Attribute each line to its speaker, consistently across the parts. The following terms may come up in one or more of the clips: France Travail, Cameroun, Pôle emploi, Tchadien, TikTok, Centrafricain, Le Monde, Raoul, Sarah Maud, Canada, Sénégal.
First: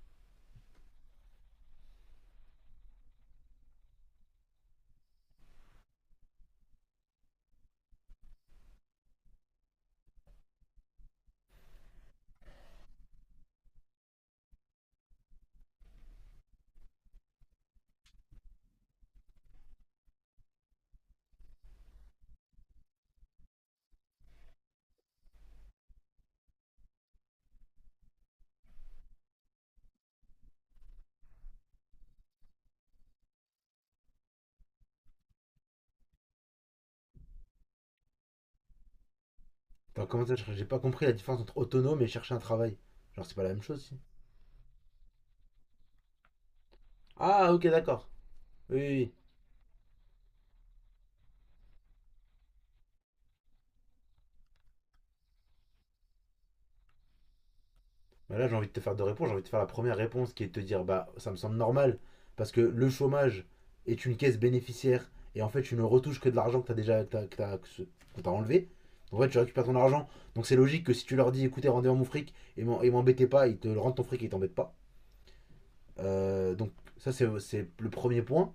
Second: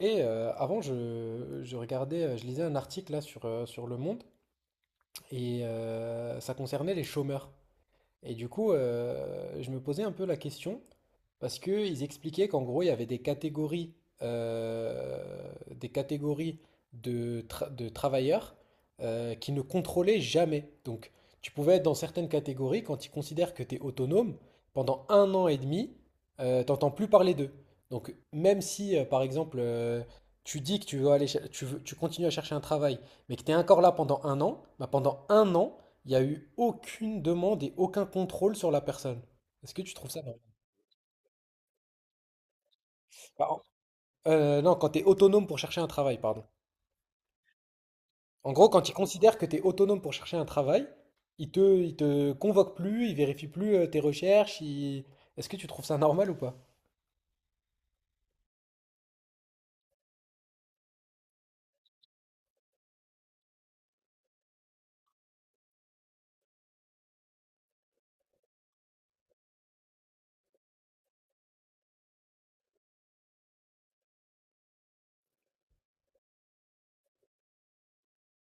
Speaker 1: Avant, je regardais, je lisais un article là sur Le Monde ça concernait les chômeurs. Et du coup, je me posais un peu la question, parce qu'ils expliquaient qu'en gros, il y avait des catégories de travailleurs qui ne contrôlaient jamais. Donc, tu pouvais être dans certaines catégories, quand ils considèrent que tu es autonome, pendant un an et demi, t'entends plus parler d'eux. Donc, même si, par exemple, tu dis que tu veux aller, cher- tu veux- tu continues à chercher un travail, mais que tu es encore là pendant un an, bah, pendant un an, il n'y a eu aucune demande et aucun contrôle sur la personne. Est-ce que tu
Speaker 2: Attends,
Speaker 1: trouves ça
Speaker 2: comment ça,
Speaker 1: normal?
Speaker 2: j'ai pas compris la différence entre autonome et chercher un travail. Genre, c'est pas
Speaker 1: Bah,
Speaker 2: la même chose, si.
Speaker 1: Non, quand tu es autonome pour chercher un travail, pardon.
Speaker 2: Ah, ok, d'accord.
Speaker 1: En gros,
Speaker 2: Oui, oui,
Speaker 1: quand ils
Speaker 2: oui.
Speaker 1: considèrent que tu es autonome pour chercher un travail, ils te convoquent plus, ils vérifient plus tes recherches. Est-ce que tu trouves ça normal ou pas?
Speaker 2: Bah là, j'ai envie de te faire deux réponses. J'ai envie de te faire la première réponse qui est de te dire, bah, ça me semble normal, parce que le chômage est une caisse bénéficiaire, et en fait, tu ne retouches que de l'argent que t'as déjà, que t'as, que t'as- que ce- qu'on t'a enlevé. Donc, en fait, tu récupères ton argent. Donc, c'est logique que si tu leur dis, écoutez, rendez-moi mon fric, et m'embêtez pas, ils te rendent ton fric et ils t'embêtent pas. Donc, ça, c'est le premier point,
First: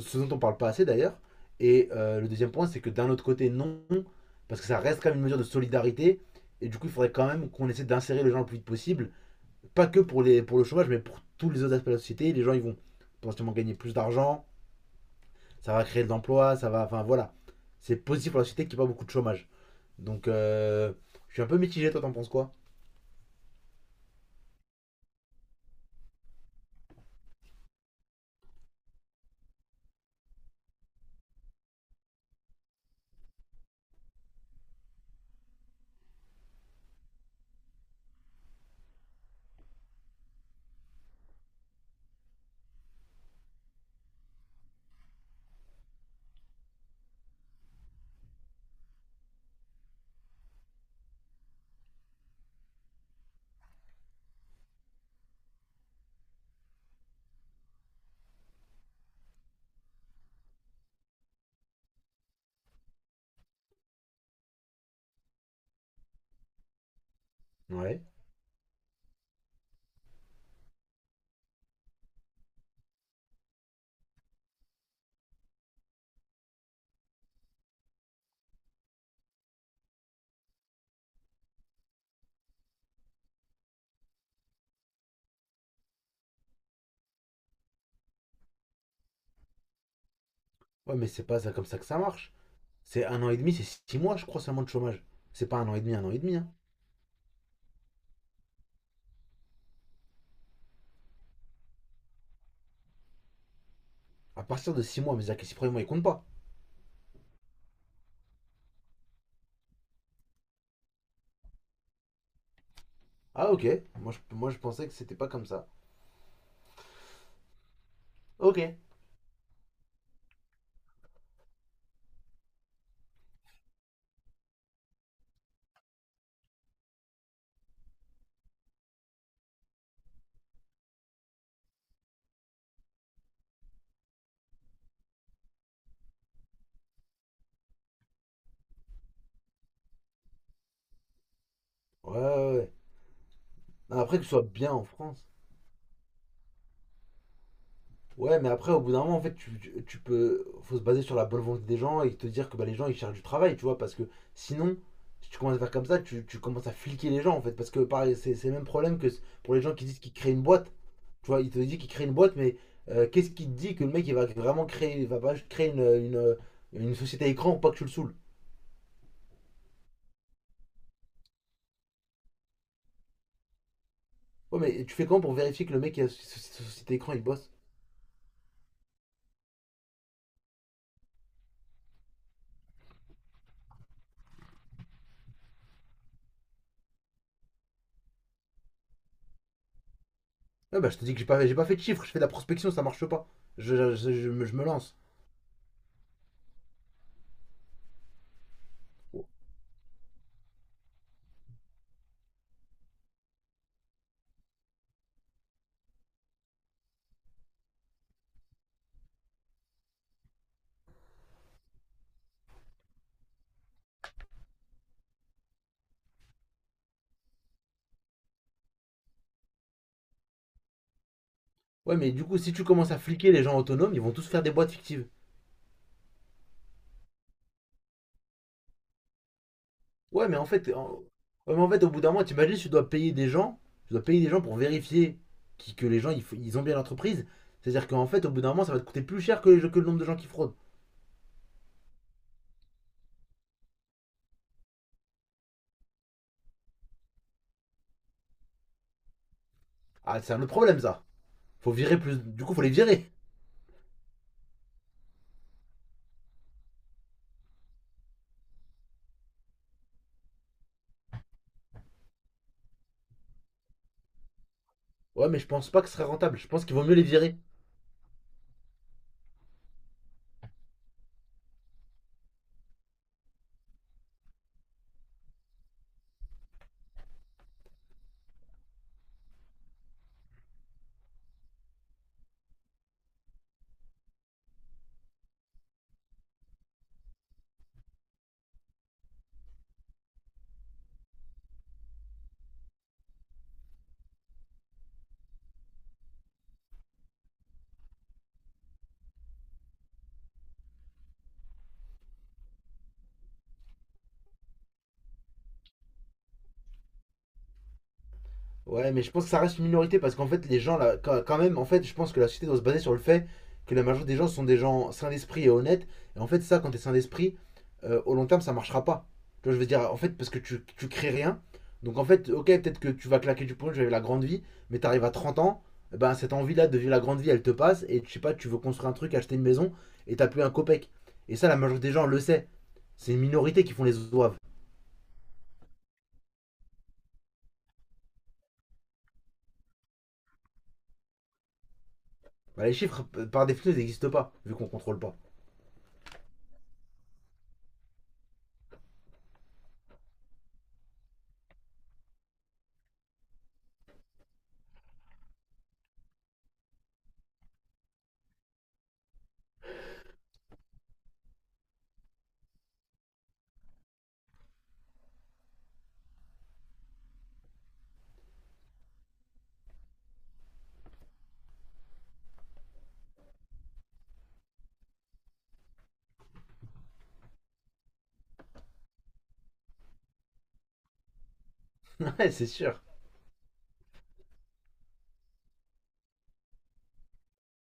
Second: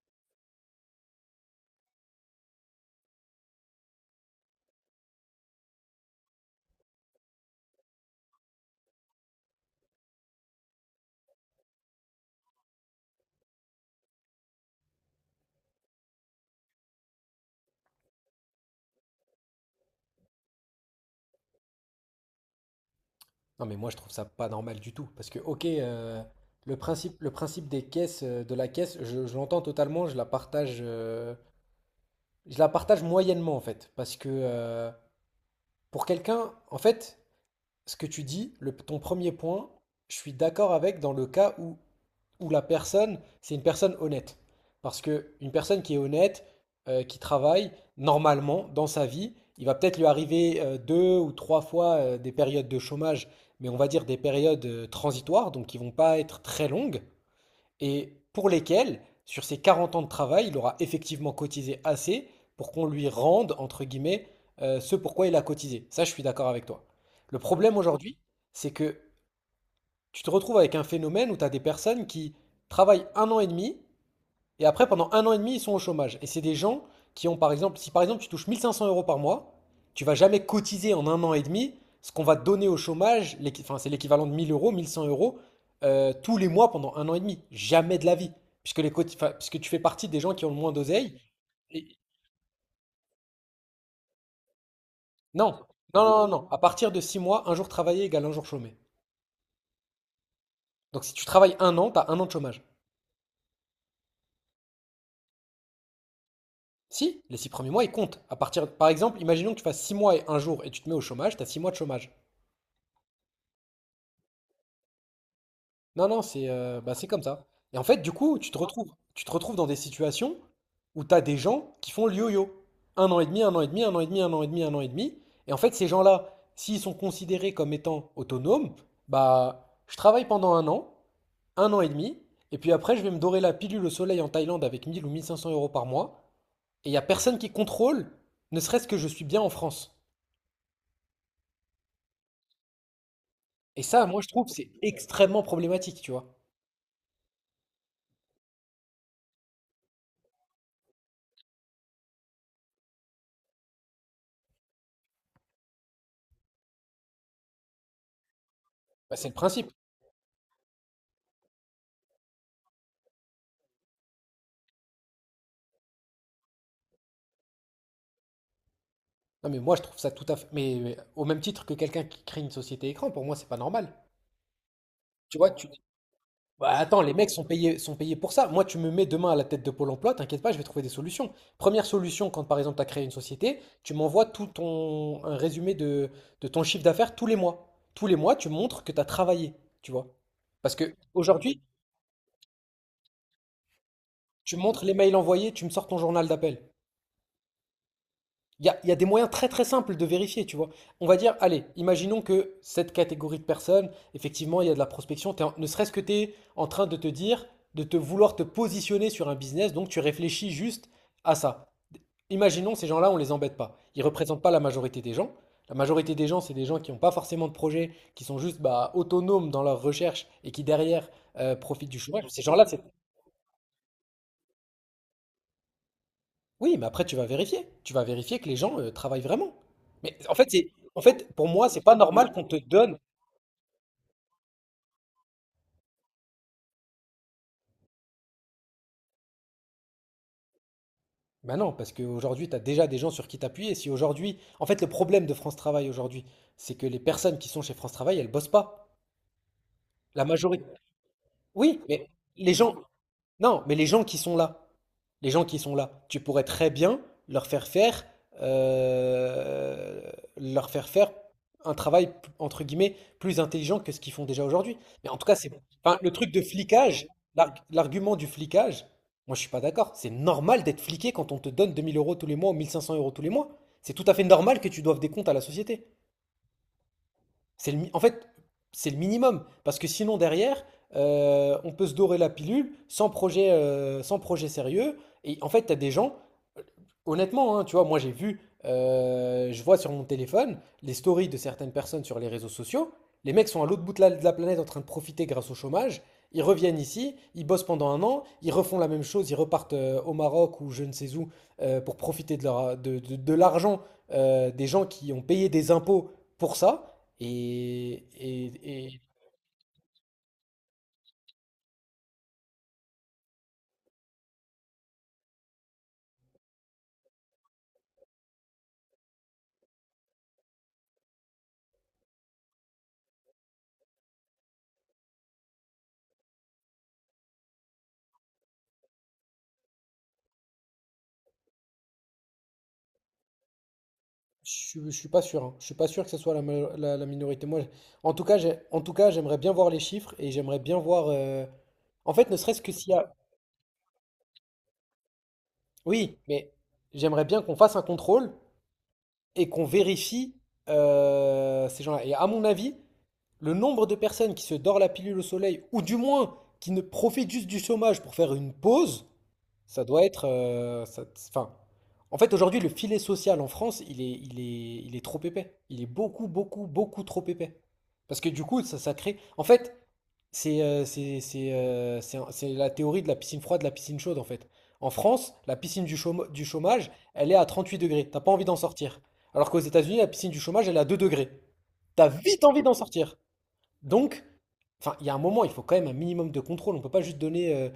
Speaker 2: ce dont on parle pas assez d'ailleurs. Et le deuxième point, c'est que d'un autre côté, non, parce que ça reste quand même une mesure de solidarité. Et du coup, il faudrait quand même qu'on essaie d'insérer les gens le plus vite possible. Pas que pour, les, pour le chômage, mais pour tous les autres aspects de la société. Les gens, ils vont potentiellement gagner plus d'argent, ça va créer de l'emploi, ça va. Enfin voilà. C'est positif pour la société qu'il n'y ait pas beaucoup de chômage. Donc, je suis un peu mitigé, toi, t'en penses quoi?
Speaker 1: Non, mais moi, je trouve ça pas normal du tout. Parce que, ok, le principe des caisses, de la caisse, je l'entends totalement, je la partage moyennement, en fait. Parce que pour quelqu'un, en fait, ce que tu dis, ton premier point, je suis d'accord avec dans le cas où la personne, c'est une personne honnête. Parce que une personne qui est honnête, qui travaille, normalement, dans sa vie, il va peut-être lui arriver deux ou trois fois des périodes de chômage, mais on va dire des périodes transitoires, donc qui ne vont pas être très longues, et pour lesquelles, sur ses 40 ans de travail, il aura effectivement cotisé assez pour qu'on lui rende, entre guillemets, ce pourquoi il a cotisé. Ça, je suis d'accord avec toi. Le problème
Speaker 2: Ouais.
Speaker 1: aujourd'hui, c'est que tu te retrouves avec un phénomène où tu as des personnes qui travaillent un an et demi et après, pendant un an et demi, ils sont au chômage. Et c'est des gens qui ont, par exemple, si par exemple tu touches 1500 euros par mois, tu vas jamais cotiser en un an et demi ce qu'on va te donner au chômage, enfin, c'est l'équivalent de 1000 euros, 1100 euros, tous les mois pendant un an et demi. Jamais de la vie. Puisque, enfin, puisque tu fais partie des gens qui ont le moins
Speaker 2: Ouais, mais
Speaker 1: d'oseille.
Speaker 2: c'est pas ça, comme ça que
Speaker 1: Et-
Speaker 2: ça marche. C'est un an et demi, c'est six mois, je crois, seulement de chômage. C'est
Speaker 1: Non,
Speaker 2: pas un an et demi, un an et demi.
Speaker 1: non.
Speaker 2: Hein.
Speaker 1: À partir de 6 mois, un jour travaillé égale un jour chômé. Donc si tu travailles un an, tu as un an de chômage.
Speaker 2: À partir de six mois, mais c'est-à-dire que les six premiers mois, ils comptent pas.
Speaker 1: Si, les six premiers mois, ils comptent. À partir, par exemple, imaginons que tu fasses six mois et un jour et tu te mets au chômage, t'as six mois de chômage.
Speaker 2: Ah ok, moi je pensais que c'était pas comme ça.
Speaker 1: Non, non, c'est bah, c'est comme ça. Et en fait, du coup,
Speaker 2: Ok. Ouais,
Speaker 1: tu te retrouves dans des situations où t'as des gens qui font le yo-yo. Un an et demi, un an et demi, un an et demi, un an et demi, un an et demi. Et en fait, ces gens-là, s'ils sont considérés comme étant autonomes, bah, je travaille pendant un an et demi, et puis après, je vais me dorer la pilule au soleil en Thaïlande avec 1000 ou 1500 euros par mois, et il n'y a personne qui contrôle, ne serait-ce que je suis bien en France.
Speaker 2: ouais, ouais.
Speaker 1: Et
Speaker 2: Non,
Speaker 1: ça,
Speaker 2: après
Speaker 1: moi,
Speaker 2: que
Speaker 1: je
Speaker 2: ce
Speaker 1: trouve,
Speaker 2: soit
Speaker 1: c'est
Speaker 2: bien en France.
Speaker 1: extrêmement problématique, tu vois.
Speaker 2: Ouais, mais après au bout d'un moment en fait tu peux. Faut se baser sur la bonne volonté des gens et te dire que bah, les gens ils cherchent du travail, tu vois, parce que sinon, si tu commences à faire comme ça, tu commences à fliquer les gens en fait, parce que pareil, c'est le même problème que
Speaker 1: Bah, c'est le
Speaker 2: pour les
Speaker 1: principe.
Speaker 2: gens qui disent qu'ils créent une boîte. Tu vois, ils te disent qu'ils créent une boîte, mais qu'est-ce qui te dit que le mec il va vraiment créer, il va pas créer une société écran pour pas que tu le saoules?
Speaker 1: Non, mais moi, je trouve ça tout à fait. Mais au même titre que quelqu'un qui crée une société écran, pour moi, c'est pas normal.
Speaker 2: Ouais, mais tu fais comment pour
Speaker 1: Tu vois,
Speaker 2: vérifier
Speaker 1: tu
Speaker 2: que le
Speaker 1: dis,
Speaker 2: mec qui a
Speaker 1: bah,
Speaker 2: société
Speaker 1: attends, les
Speaker 2: écran il
Speaker 1: mecs
Speaker 2: bosse?
Speaker 1: sont payés pour ça. Moi, tu me mets demain à la tête de Pôle emploi, t'inquiète pas, je vais trouver des solutions. Première solution, quand par exemple, tu as créé une société, tu m'envoies tout ton un résumé de ton chiffre d'affaires tous les mois. Tous les mois, tu montres que tu as travaillé, tu vois. Parce
Speaker 2: Ouais, bah,
Speaker 1: que
Speaker 2: je te dis que j'ai
Speaker 1: aujourd'hui,
Speaker 2: pas fait de chiffres, je fais de la prospection, ça marche pas. Je
Speaker 1: tu
Speaker 2: me
Speaker 1: montres les
Speaker 2: lance.
Speaker 1: mails envoyés, tu me sors ton journal d'appel. Il y a des moyens très très simples de vérifier, tu vois. On va dire, allez, imaginons que cette catégorie de personnes, effectivement, il y a de la prospection. Ne serait-ce que tu es en train de te dire, de te positionner sur un business, donc tu réfléchis juste à ça. Imaginons ces gens-là, on les embête pas. Ils représentent pas la majorité des gens. La majorité des gens, c'est des gens qui n'ont pas forcément de projet, qui sont juste bah, autonomes dans leur recherche et qui derrière profitent
Speaker 2: Ouais,
Speaker 1: du
Speaker 2: mais du
Speaker 1: chômage.
Speaker 2: coup,
Speaker 1: Ces
Speaker 2: si tu
Speaker 1: gens-là, c'est
Speaker 2: commences à fliquer les gens autonomes, ils vont tous faire des boîtes fictives.
Speaker 1: oui, mais après tu vas vérifier. Tu vas vérifier que les gens, travaillent vraiment. Mais
Speaker 2: Ouais,
Speaker 1: en
Speaker 2: mais en
Speaker 1: fait, c'est
Speaker 2: fait, en-
Speaker 1: en fait, pour
Speaker 2: ouais, mais en
Speaker 1: moi, c'est
Speaker 2: fait au
Speaker 1: pas
Speaker 2: bout d'un moment,
Speaker 1: normal qu'on te
Speaker 2: t'imagines, tu dois
Speaker 1: donne.
Speaker 2: payer des gens, tu dois payer des gens pour vérifier que les gens ils ont bien l'entreprise. C'est-à-dire qu'en fait, au bout d'un moment, ça va te coûter plus cher que, que le nombre de gens qui fraudent.
Speaker 1: Ben non, parce qu'aujourd'hui, tu as déjà des gens sur qui t'appuyer. Si aujourd'hui en fait, le problème de France Travail aujourd'hui, c'est que les personnes qui sont chez France Travail, elles bossent pas.
Speaker 2: Ah,
Speaker 1: La
Speaker 2: c'est un autre
Speaker 1: majorité.
Speaker 2: problème, ça. Faut
Speaker 1: Oui,
Speaker 2: virer
Speaker 1: mais
Speaker 2: plus. Du
Speaker 1: les
Speaker 2: coup, faut les
Speaker 1: gens.
Speaker 2: virer.
Speaker 1: Non, mais les gens qui sont là, les gens qui sont là, tu pourrais très bien leur faire faire, euh, leur faire faire un travail entre guillemets plus intelligent que ce qu'ils font déjà aujourd'hui. Mais en tout
Speaker 2: Ouais,
Speaker 1: cas,
Speaker 2: mais je
Speaker 1: c'est, bon.
Speaker 2: pense pas que ce
Speaker 1: Enfin,
Speaker 2: serait
Speaker 1: le truc
Speaker 2: rentable.
Speaker 1: de
Speaker 2: Je pense qu'il vaut mieux les
Speaker 1: flicage,
Speaker 2: virer.
Speaker 1: l'argument du flicage, moi je suis pas d'accord. C'est normal d'être fliqué quand on te donne 2000 euros tous les mois ou 1500 euros tous les mois. C'est tout à fait normal que tu doives des comptes à la société. En fait, c'est le minimum. Parce que sinon, derrière, on peut se dorer la pilule sans projet, sans projet sérieux. Et en fait, tu as des gens, euh, honnêtement, hein, tu vois, moi j'ai vu, je vois sur mon téléphone les stories de certaines personnes sur les réseaux sociaux. Les mecs sont à l'autre bout de la planète en train de profiter grâce au chômage. Ils reviennent ici, ils bossent pendant un an, ils refont la même chose, ils repartent au Maroc ou je ne sais où pour profiter de, de l'argent des gens qui ont payé des impôts pour ça. Et et
Speaker 2: Ouais,
Speaker 1: et
Speaker 2: mais je pense que ça reste une minorité parce qu'en fait, les gens, là, quand même, en fait, je pense que la société doit se baser sur le fait que la majorité des gens sont des gens sains d'esprit et honnêtes. Et en fait, ça, quand t'es sain d'esprit, au long terme, ça marchera pas. Tu vois, je veux dire, en fait, parce que tu crées rien. Donc, en fait, ok, peut-être que tu vas claquer du poing, tu vas vivre la grande vie, mais t'arrives à 30 ans, eh ben, cette envie-là de vivre la grande vie, elle te passe. Et je sais pas, tu veux construire un truc, acheter une maison, et t'as plus un copec. Et ça, la majorité des gens le sait. C'est une minorité qui font les zouaves.
Speaker 1: Je suis pas sûr, hein. Je suis pas sûr que ce soit la minorité. En tout cas, en tout cas, j'aimerais bien voir les chiffres et j'aimerais bien voir. En fait, ne serait-ce
Speaker 2: Bah,
Speaker 1: que
Speaker 2: les
Speaker 1: s'il y
Speaker 2: chiffres,
Speaker 1: a.
Speaker 2: par définition, ils n'existent pas, vu qu'on contrôle pas.
Speaker 1: Oui, mais j'aimerais bien qu'on fasse un contrôle et qu'on vérifie ces gens-là. Et à mon avis, le nombre de personnes qui se dorent la pilule au soleil, ou du moins qui ne profitent juste du chômage pour faire une pause, ça doit être... enfin, en fait, aujourd'hui, le filet social en France, il est trop épais. Il est beaucoup, beaucoup, beaucoup trop épais. Parce que du coup, ça crée... En fait, c'est c'est la théorie de la piscine froide, de la piscine chaude en fait. En France, la piscine du chômage, elle est à 38 degrés. T'as pas envie d'en sortir. Alors qu'aux États-Unis, la piscine du chômage, elle est à 2 degrés. T'as
Speaker 2: Ouais,
Speaker 1: vite
Speaker 2: c'est
Speaker 1: envie d'en
Speaker 2: sûr.
Speaker 1: sortir. Donc, enfin, il y a un moment, il faut quand même un minimum de contrôle. On peut pas juste donner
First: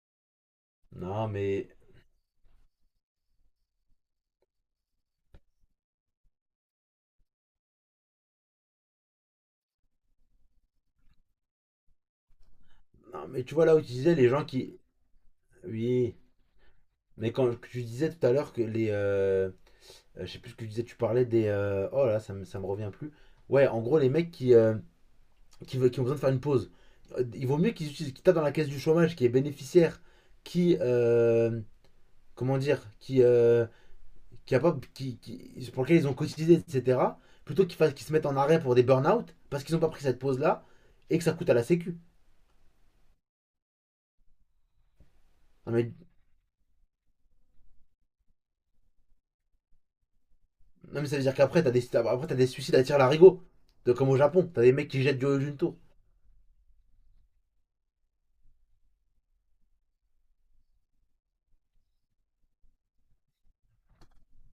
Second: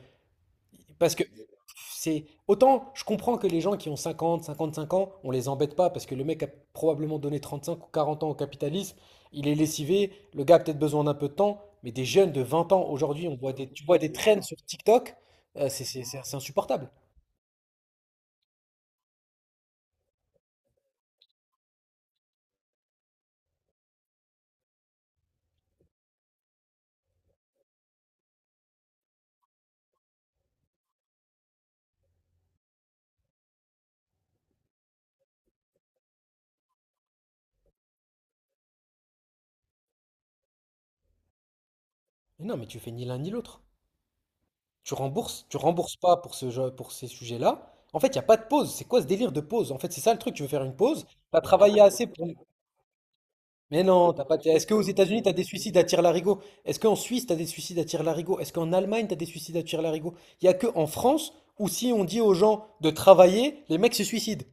Speaker 1: parce que
Speaker 2: Non, mais.
Speaker 1: c'est autant je comprends que les gens qui ont cinquante cinquante cinq ans, on les embête pas parce que le mec a probablement donné 35 ou 40 ans au capitalisme, il est lessivé, le gars a peut-être besoin d'un peu de temps, mais des jeunes de 20 ans aujourd'hui,
Speaker 2: Non,
Speaker 1: on
Speaker 2: mais
Speaker 1: voit
Speaker 2: tu vois
Speaker 1: des,
Speaker 2: là où
Speaker 1: tu
Speaker 2: tu
Speaker 1: vois des
Speaker 2: disais les
Speaker 1: traînes
Speaker 2: gens
Speaker 1: sur
Speaker 2: qui.
Speaker 1: TikTok,
Speaker 2: Oui.
Speaker 1: c'est insupportable.
Speaker 2: Mais quand tu disais tout à l'heure que les, je sais plus ce que tu disais, tu parlais des, oh là, ça me revient plus. Ouais, en gros, les mecs qui ont besoin de faire une pause. Il vaut mieux qu'ils utilisent, qu'ils tapent dans la caisse du chômage, qui est bénéficiaire, qui, comment dire? Qui, pour lequel ils ont cotisé, etc. Plutôt qu'ils fassent, qu'ils se mettent en arrêt pour des burn-out, parce qu'ils n'ont pas pris cette pause-là, et que ça coûte à la sécu.
Speaker 1: Mais non, mais tu fais ni l'un ni l'autre. Tu
Speaker 2: Non, mais.
Speaker 1: rembourses pas pour ce jeu, pour ces sujets-là. En fait, il n'y a pas de pause. C'est quoi ce délire de pause? En fait, c'est ça le truc. Tu veux faire une
Speaker 2: Non,
Speaker 1: pause,
Speaker 2: mais
Speaker 1: tu
Speaker 2: ça veut dire
Speaker 1: as
Speaker 2: qu'après,
Speaker 1: travaillé assez
Speaker 2: après,
Speaker 1: pour.
Speaker 2: t'as des suicides à tir larigot.
Speaker 1: Mais
Speaker 2: De, comme
Speaker 1: non,
Speaker 2: au
Speaker 1: t'as pas.
Speaker 2: Japon, t'as
Speaker 1: Est-ce
Speaker 2: des
Speaker 1: qu'aux
Speaker 2: mecs qui jettent
Speaker 1: États-Unis,
Speaker 2: du
Speaker 1: tu as
Speaker 2: haut
Speaker 1: des
Speaker 2: d'une
Speaker 1: suicides
Speaker 2: tour.
Speaker 1: à tire-larigot? Est-ce qu'en Suisse, tu as des suicides à tire-larigot? Est-ce qu'en Allemagne, tu as des suicides à tire-larigot? Il n'y a que en France où si on dit aux gens de travailler, les mecs se suicident.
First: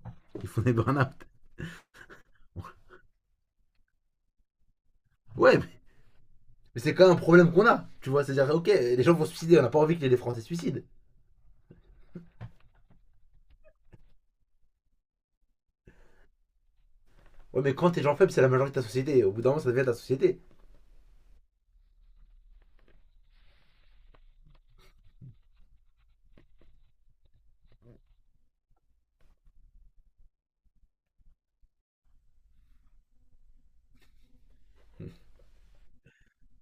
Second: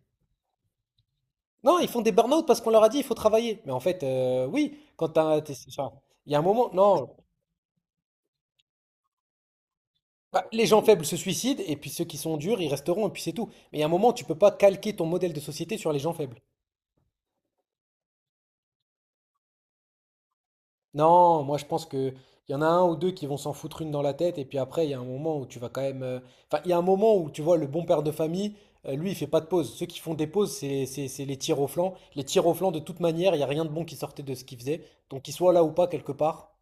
Speaker 2: Ils font des burn-out.
Speaker 1: Non, ils font des burn-out parce qu'on leur a dit il faut travailler. Mais en fait, oui,
Speaker 2: Ouais, mais.
Speaker 1: enfin, il y a un moment.
Speaker 2: Mais c'est quand
Speaker 1: Non.
Speaker 2: même un problème qu'on a. Tu vois, c'est-à-dire, ok, les gens vont se suicider, on n'a pas envie que les Français
Speaker 1: Bah,
Speaker 2: se
Speaker 1: les
Speaker 2: suicident.
Speaker 1: gens faibles se suicident et puis ceux qui sont durs, ils resteront et puis c'est tout. Mais à un moment, tu peux pas calquer ton modèle de société sur les gens faibles.
Speaker 2: Ouais, mais quand t'es gens faibles, c'est la majorité de ta société. Au bout d'un moment, ça devient ta société.
Speaker 1: Non, moi je pense que il y en a un ou deux qui vont s'en foutre une dans la tête et puis après il y a un moment où tu vas quand même. Enfin, il y a un moment où tu vois le bon père de famille, lui il fait pas de pause. Ceux qui font des pauses, c'est les tirs au flanc. Les tirs au flanc de toute manière, il y a rien de bon qui sortait de ce qu'il faisait. Donc qu'ils soient là ou pas quelque part,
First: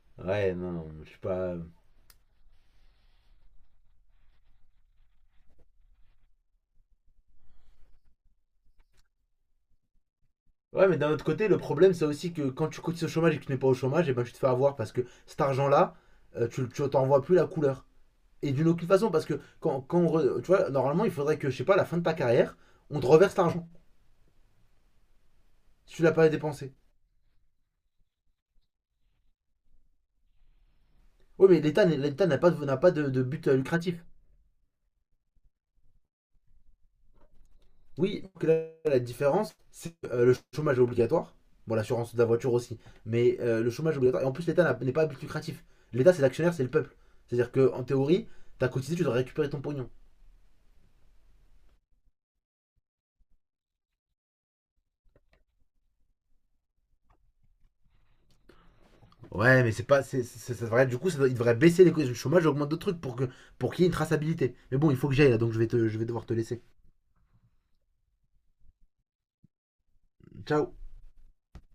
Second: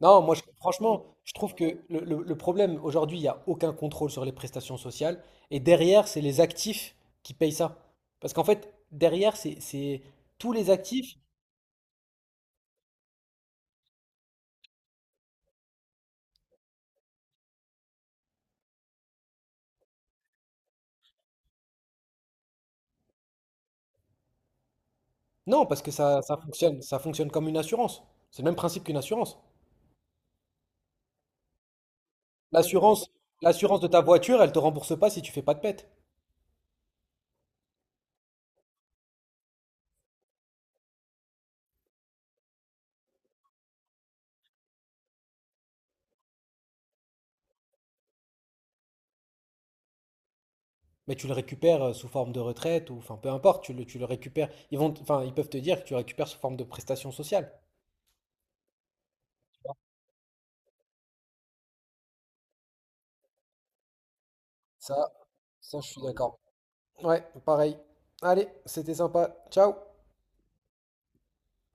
Speaker 1: non,
Speaker 2: Ouais, non, non, je
Speaker 1: franchement,
Speaker 2: suis
Speaker 1: je trouve
Speaker 2: pas.
Speaker 1: que le problème aujourd'hui, il n'y a aucun contrôle sur les prestations sociales. Et derrière, c'est les actifs qui payent ça. Parce qu'en fait, derrière, c'est tous les
Speaker 2: Ouais, mais d'un
Speaker 1: actifs.
Speaker 2: autre côté, le problème, c'est aussi que quand tu cotises au chômage et que tu n'es pas au chômage, et ben tu te fais avoir parce que cet argent-là, tu t'en vois plus la couleur. Et d'une aucune façon, parce que tu vois, normalement, il faudrait que, je sais pas, à la fin de ta carrière, on te reverse l'argent.
Speaker 1: Non, parce que
Speaker 2: Si tu l'as
Speaker 1: ça,
Speaker 2: pas dépensé.
Speaker 1: ça fonctionne comme une assurance. C'est le même principe qu'une assurance.
Speaker 2: Oui, mais l'État n'a pas, n'a pas de,
Speaker 1: L'assurance,
Speaker 2: de but
Speaker 1: l'assurance de ta
Speaker 2: lucratif.
Speaker 1: voiture, elle te rembourse pas si tu fais pas de pète.
Speaker 2: Oui, que là, la différence, c'est le chômage est obligatoire. Bon, l'assurance de la voiture aussi. Mais le chômage est obligatoire. Et en plus, l'État n'est pas à but lucratif. L'État, c'est l'actionnaire, c'est le peuple. C'est-à-dire que en théorie, t'as cotisé, tu dois récupérer ton pognon.
Speaker 1: Mais tu le récupères sous forme de retraite ou enfin peu importe, tu le récupères. Enfin ils peuvent te dire que tu récupères sous forme de prestation sociale.
Speaker 2: Ouais, mais c'est pas, du coup, il devrait baisser les cotisations du chômage et augmenter d'autres trucs pour que pour qu'il y ait une traçabilité. Mais bon, il faut
Speaker 1: Ça,
Speaker 2: que j'aille là, donc je vais,
Speaker 1: ça, je
Speaker 2: je
Speaker 1: suis
Speaker 2: vais devoir te
Speaker 1: d'accord.
Speaker 2: laisser.
Speaker 1: Ouais, pareil. Allez, c'était sympa. Ciao.
Speaker 2: Ciao.